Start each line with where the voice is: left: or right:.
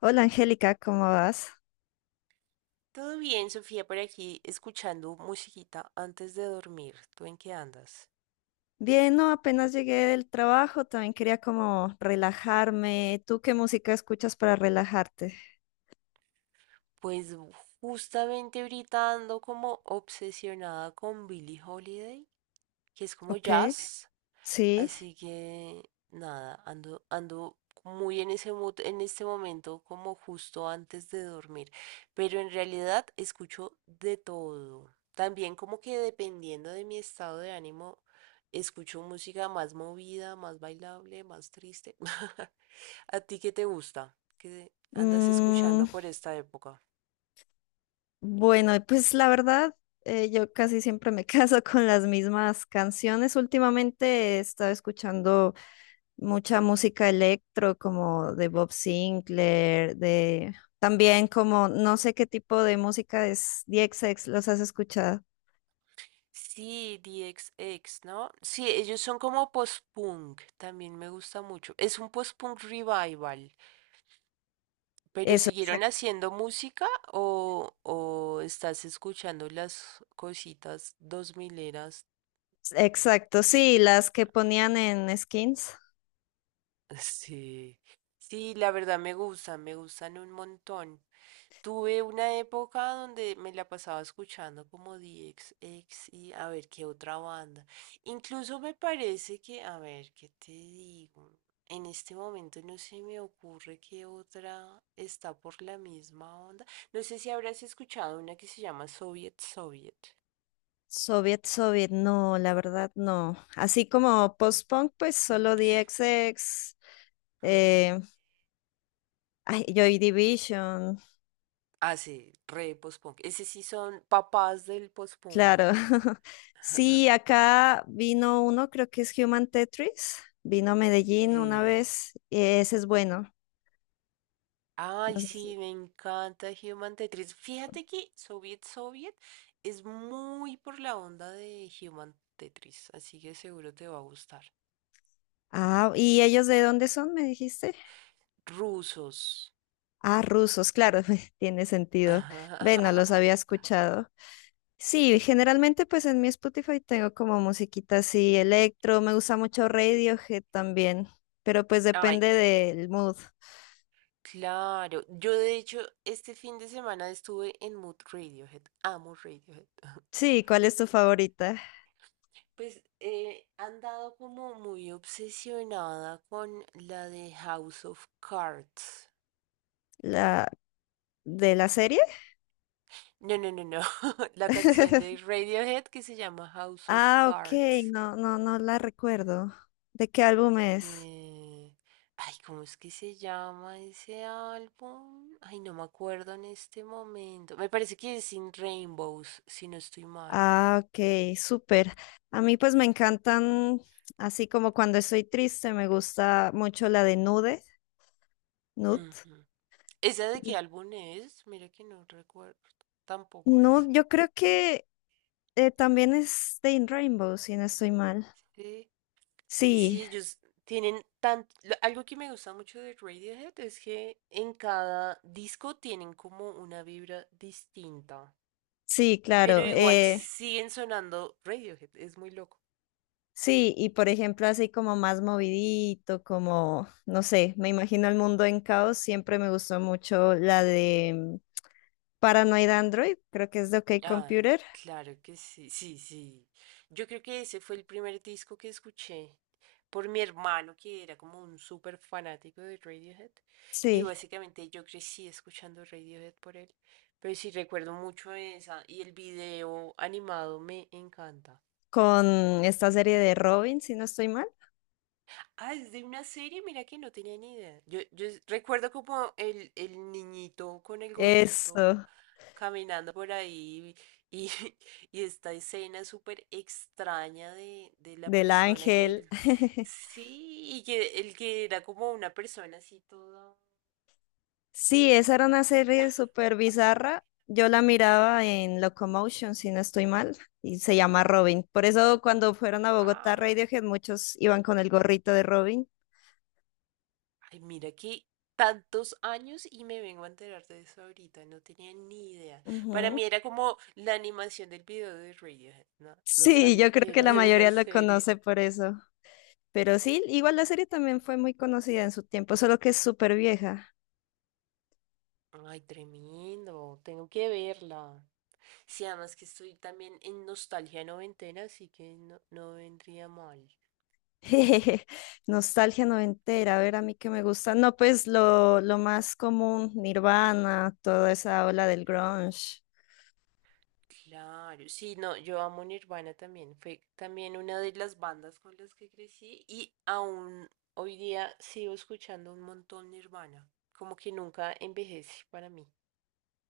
left: Hola Angélica, ¿cómo vas?
right: Todo bien, Sofía, por aquí escuchando musiquita antes de dormir. ¿Tú en qué andas?
left: Bien, no, apenas llegué del trabajo, también quería como relajarme. ¿Tú qué música escuchas para relajarte?
right: Pues u- Justamente ahorita ando como obsesionada con Billie Holiday, que es como
left: Ok,
right: jazz.
left: sí.
right: Así que nada, ando muy en ese mood en este momento, como justo antes de dormir. Pero en realidad escucho de todo. También como que dependiendo de mi estado de ánimo, escucho música más movida, más bailable, más triste. ¿A ti qué te gusta? ¿Qué andas
left: Mm,
right: escuchando por esta época?
left: bueno, pues la verdad, yo casi siempre me caso con las mismas canciones. Últimamente he estado escuchando mucha música electro, como de Bob Sinclair, de también como no sé qué tipo de música es DXX, ¿los has escuchado?
right: Sí, DXX, ¿no? Sí, ellos son como post-punk, también me gusta mucho. Es un post-punk revival. ¿Pero
left: Eso,
right: siguieron
left: exacto.
right: haciendo música o, estás escuchando las cositas dos mileras?
left: Exacto, sí, las que ponían en skins.
right: Sí. Sí, la verdad me gustan un montón. Tuve una época donde me la pasaba escuchando como D X X y a ver qué otra banda. Incluso me parece que, a ver, ¿qué te digo? En este momento no se me ocurre qué otra está por la misma onda. No sé si habrás escuchado una que se llama Soviet Soviet.
left: Soviet, Soviet, no, la verdad no. Así como post-punk, pues solo DXX.
right: Ujú.
left: eh, Ay, Joy Division,
right: Ah, sí, re post-punk. Ese sí son papás del post-punk.
left: claro. Sí, acá vino uno, creo que es Human Tetris, vino a Medellín una
right: Sí.
left: vez, y ese es bueno.
right: Ay,
left: No sé si-
right: sí, me encanta Human Tetris. Fíjate que Soviet Soviet es muy por la onda de Human Tetris, así que seguro te va a gustar.
left: Ah, ¿y ellos de dónde son, me dijiste?
right: Rusos.
left: Ah, rusos, claro, tiene sentido. Ve, no los había escuchado. Sí, generalmente pues en mi Spotify tengo como musiquita así, electro, me gusta mucho Radiohead también, pero pues
right: Ay,
left: depende del mood.
right: claro. Yo de hecho este fin de semana estuve en Mood Radiohead. Amo Radiohead.
left: Sí, ¿cuál es tu favorita?
right: Pues han dado como muy obsesionada con la de House of Cards.
left: ¿La de la serie?
right: No, no, no, no. La canción de Radiohead que se llama House of
left: Ah, ok,
right: Cards.
left: no, no, no la recuerdo. ¿De qué álbum es?
right: Eh, Ay, ¿cómo es que se llama ese álbum? Ay, no me acuerdo en este momento. Me parece que es Sin Rainbows, si no estoy mal.
left: Ah, ok, súper. A mí pues me encantan, así como cuando estoy triste, me gusta mucho la de Nude, Nude.
right: Ujú. ¿Esa de qué
left: Y
right: álbum es? Mira que no recuerdo. Tampoco es.
left: Nude, yo creo que También es de In Rainbow, si no estoy mal.
right: Sí. Es que sí,
left: Sí,
right: ellos tienen tanto... Algo que me gusta mucho de Radiohead es que en cada disco tienen como una vibra distinta.
left: sí,
right: Pero
left: claro.
right: igual siguen sonando Radiohead, es muy loco.
left: Sí, y por ejemplo, así como más movidito, como, no sé, me imagino el mundo en caos, siempre me gustó mucho la de Paranoid Android, creo que es de OK
right: Ay,
left: Computer.
right: claro que sí, sí, sí. Yo creo que ese fue el primer disco que escuché por mi hermano, que era como un súper fanático de Radiohead. Y
left: Sí,
right: básicamente yo crecí escuchando Radiohead por él. Pero sí recuerdo mucho esa. Y el video animado me encanta.
left: con esta serie de Robin, si no estoy mal.
right: Ah, es de una serie, mira que no tenía ni idea. Yo recuerdo como el niñito con el gorrito
left: Eso,
right: caminando por ahí y, y esta escena súper extraña de la
left: del
right: persona que...
left: ángel.
right: sí, y que el que era como una persona así toda...
left: Sí, esa era una serie súper bizarra. Yo la miraba en Locomotion, si no estoy mal, y se llama Robin. Por eso cuando fueron a Bogotá
right: Ah.
left: Radiohead, muchos iban con el gorrito de Robin.
right: Ay, mira que tantos años y me vengo a enterar de eso ahorita, no tenía ni idea. Para
left: Ujú.
right: mí era como la animación del video de Radiohead, no, no
left: Sí, yo
right: sabía
left: creo
right: que
left: que
right: era
left: la
right: de una
left: mayoría lo
right: serie.
left: conoce por eso. Pero sí, igual la serie también fue muy conocida en su tiempo, solo que es súper vieja.
right: Ay, tremendo, tengo que verla. Sí, además que estoy también en nostalgia noventena, así que no, no vendría mal.
left: Nostalgia noventera, a ver, a mí que me gusta. No, pues lo más común, Nirvana, toda esa ola del grunge.
right: Claro, sí, no, yo amo Nirvana también. Fue también una de las bandas con las que crecí y aún hoy día sigo escuchando un montón Nirvana. Como que nunca envejece para mí.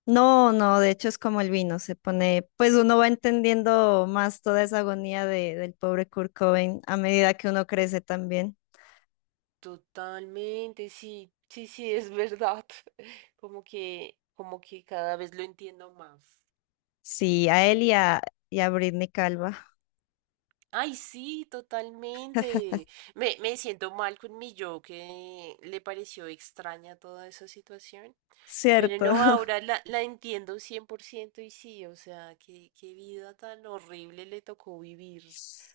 left: No, no, de hecho es como el vino, se pone, pues uno va entendiendo más toda esa agonía de, del pobre Kurt Cobain a medida que uno crece también.
right: Totalmente, sí, sí, sí, es verdad. Como que cada vez lo entiendo más.
left: Sí, a él y a Britney Calva,
right: Ay, sí, totalmente. Me siento mal con mi yo que le pareció extraña toda esa situación. Pero
left: cierto.
right: no, ahora la entiendo 100% y sí, o sea, qué, qué vida tan horrible le tocó vivir,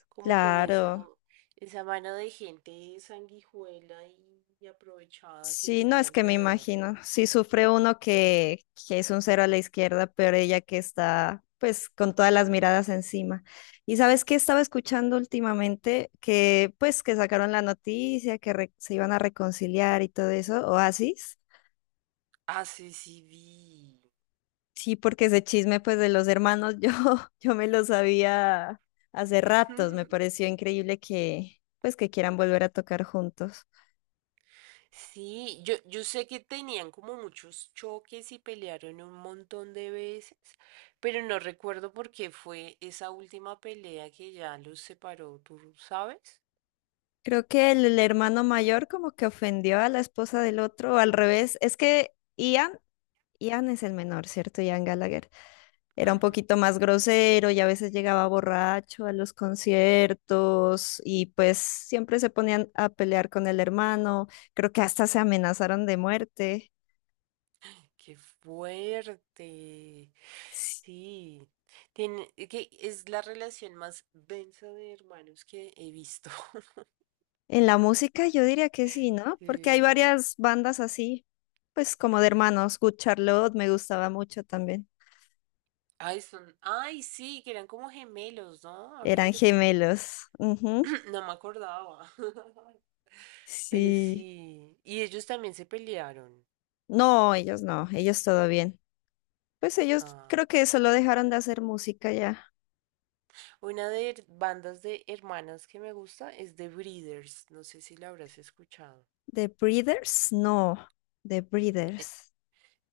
right: como con esa,
left: Claro.
right: esa mano de gente sanguijuela y aprovechada que
left: Sí, no
right: tenía
left: es que me
right: alrededor.
left: imagino. Si sufre uno que es un cero a la izquierda, pero ella que está pues con todas las miradas encima. Y sabes qué estaba escuchando últimamente que pues que sacaron la noticia que se iban a reconciliar y todo eso, Oasis.
right: Ah, sí, sí, vi.
left: Sí, porque ese chisme pues de los hermanos yo yo me lo sabía hace ratos, me pareció increíble que pues que quieran volver a tocar juntos.
right: Sí, yo sé que tenían como muchos choques y pelearon un montón de veces, pero no recuerdo por qué fue esa última pelea que ya los separó, ¿tú sabes?
left: Creo que el hermano mayor como que ofendió a la esposa del otro, o al revés. Es que Ian es el menor, ¿cierto? Ian Gallagher. Era un poquito más grosero y a veces llegaba borracho a los conciertos y pues siempre se ponían a pelear con el hermano. Creo que hasta se amenazaron de muerte.
right: Qué fuerte.
left: Sí.
right: Sí. Tiene, que es la relación más densa de hermanos que he visto.
left: En la música yo diría que sí, ¿no? Porque hay
right: Sí.
left: varias bandas así, pues como de hermanos. Good Charlotte me gustaba mucho también.
right: Ay, son, ay, sí, que eran como gemelos, ¿no? Ahora que
left: Eran
right: lo pienso.
left: gemelos. Ujú.
right: No me acordaba. Pero
left: Sí.
right: sí. Y ellos también se pelearon.
left: No, ellos no, ellos todo bien. Pues ellos
right: Ah.
left: creo que solo dejaron de hacer música ya.
right: Una bandas de hermanas que me gusta es The Breeders. No sé si la habrás escuchado.
left: ¿The Breeders? No, The Breeders.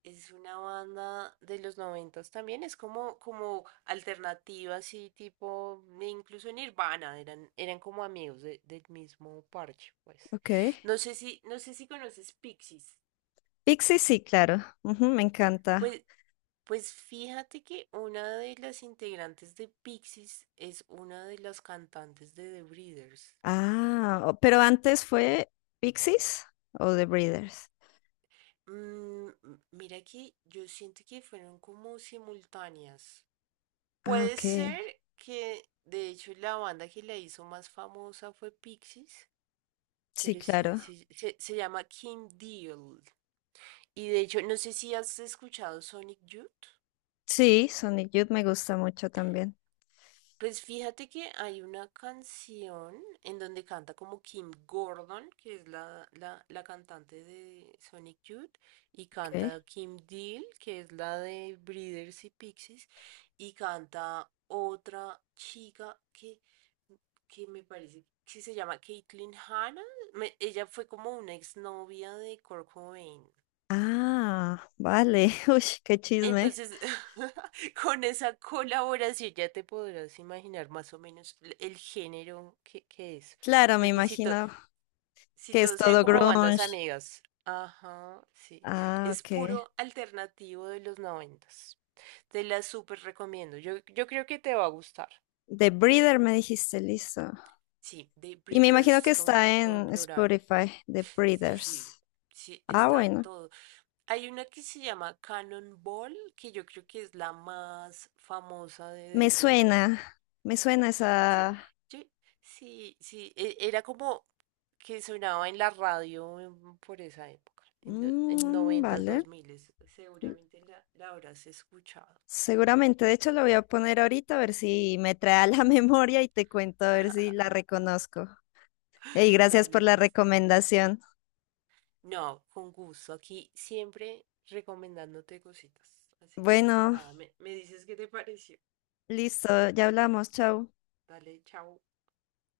right: Es una banda de los noventas también, es como, como alternativa, así tipo, e incluso Nirvana, eran como amigos del mismo parche, pues.
left: Ok.
right: No sé si, no sé si conoces Pixies.
left: Pixies, sí, claro. Ujú, me encanta.
right: Pues, pues fíjate que una de las integrantes de Pixies es una de las cantantes de The Breeders.
left: Pero antes fue Pixies o The Breeders.
right: Mm, mira que yo siento que fueron como simultáneas.
left: Ah,
right: Puede
left: ok.
right: ser que, de hecho, la banda que la hizo más famosa fue Pixies,
left: Sí,
right: pero sí,
left: claro.
right: sí, se llama Kim Deal. Y de hecho, no sé si has escuchado Sonic Youth.
left: Sí, Sonic Youth me gusta mucho también.
right: Pues fíjate que hay una canción en donde canta como Kim Gordon, que es la cantante de Sonic Youth, y
left: Ok.
right: canta Kim Deal, que es la de Breeders y Pixies, y canta otra chica que me parece que se llama Caitlin Hanna. Ella fue como una exnovia de Kurt Cobain.
left: Ah, vale. Uy, qué chisme.
right: Entonces, con esa colaboración ya te podrás imaginar más o menos el género que es.
left: Claro, me
right: Porque si,
left: imagino
right: si
left: que es
right: todos sean
left: todo
right: como bandas
left: grunge.
right: amigas, ajá, sí,
left: Ah,
right: es
left: ok.
right: puro alternativo de los noventas. Te la súper recomiendo. Yo creo que te va a gustar.
left: The Breeder, me dijiste, listo.
right: Sí, The
left: Y me imagino
right: Breeders,
left: que
right: como,
left: está
right: como en
left: en
right: plural.
left: Spotify, The
right: Sí, sí,
left: Breeders.
right: sí,
left: Ah,
right: está
left: bueno,
right: todo. Hay una que se llama Cannonball, que yo creo que es la más famosa de The Breeders.
left: me suena
right: Dice,
left: esa...
right: yo- sí, sí, era como que sonaba en la radio por esa época, en los en
left: Mm,
right: noventas,
left: vale.
right: dos miles. Seguramente la habrás escuchado.
left: Seguramente, de hecho, lo voy a poner ahorita a ver si me trae a la memoria y te cuento a ver si la reconozco. Y gracias
right: Dale,
left: por la
right: lista.
left: recomendación.
right: No, con gusto. Aquí siempre recomendándote cositas. Así que
left: Bueno,
right: nada, me dices qué te pareció.
left: listo, ya hablamos, chao.
right: Dale, chao.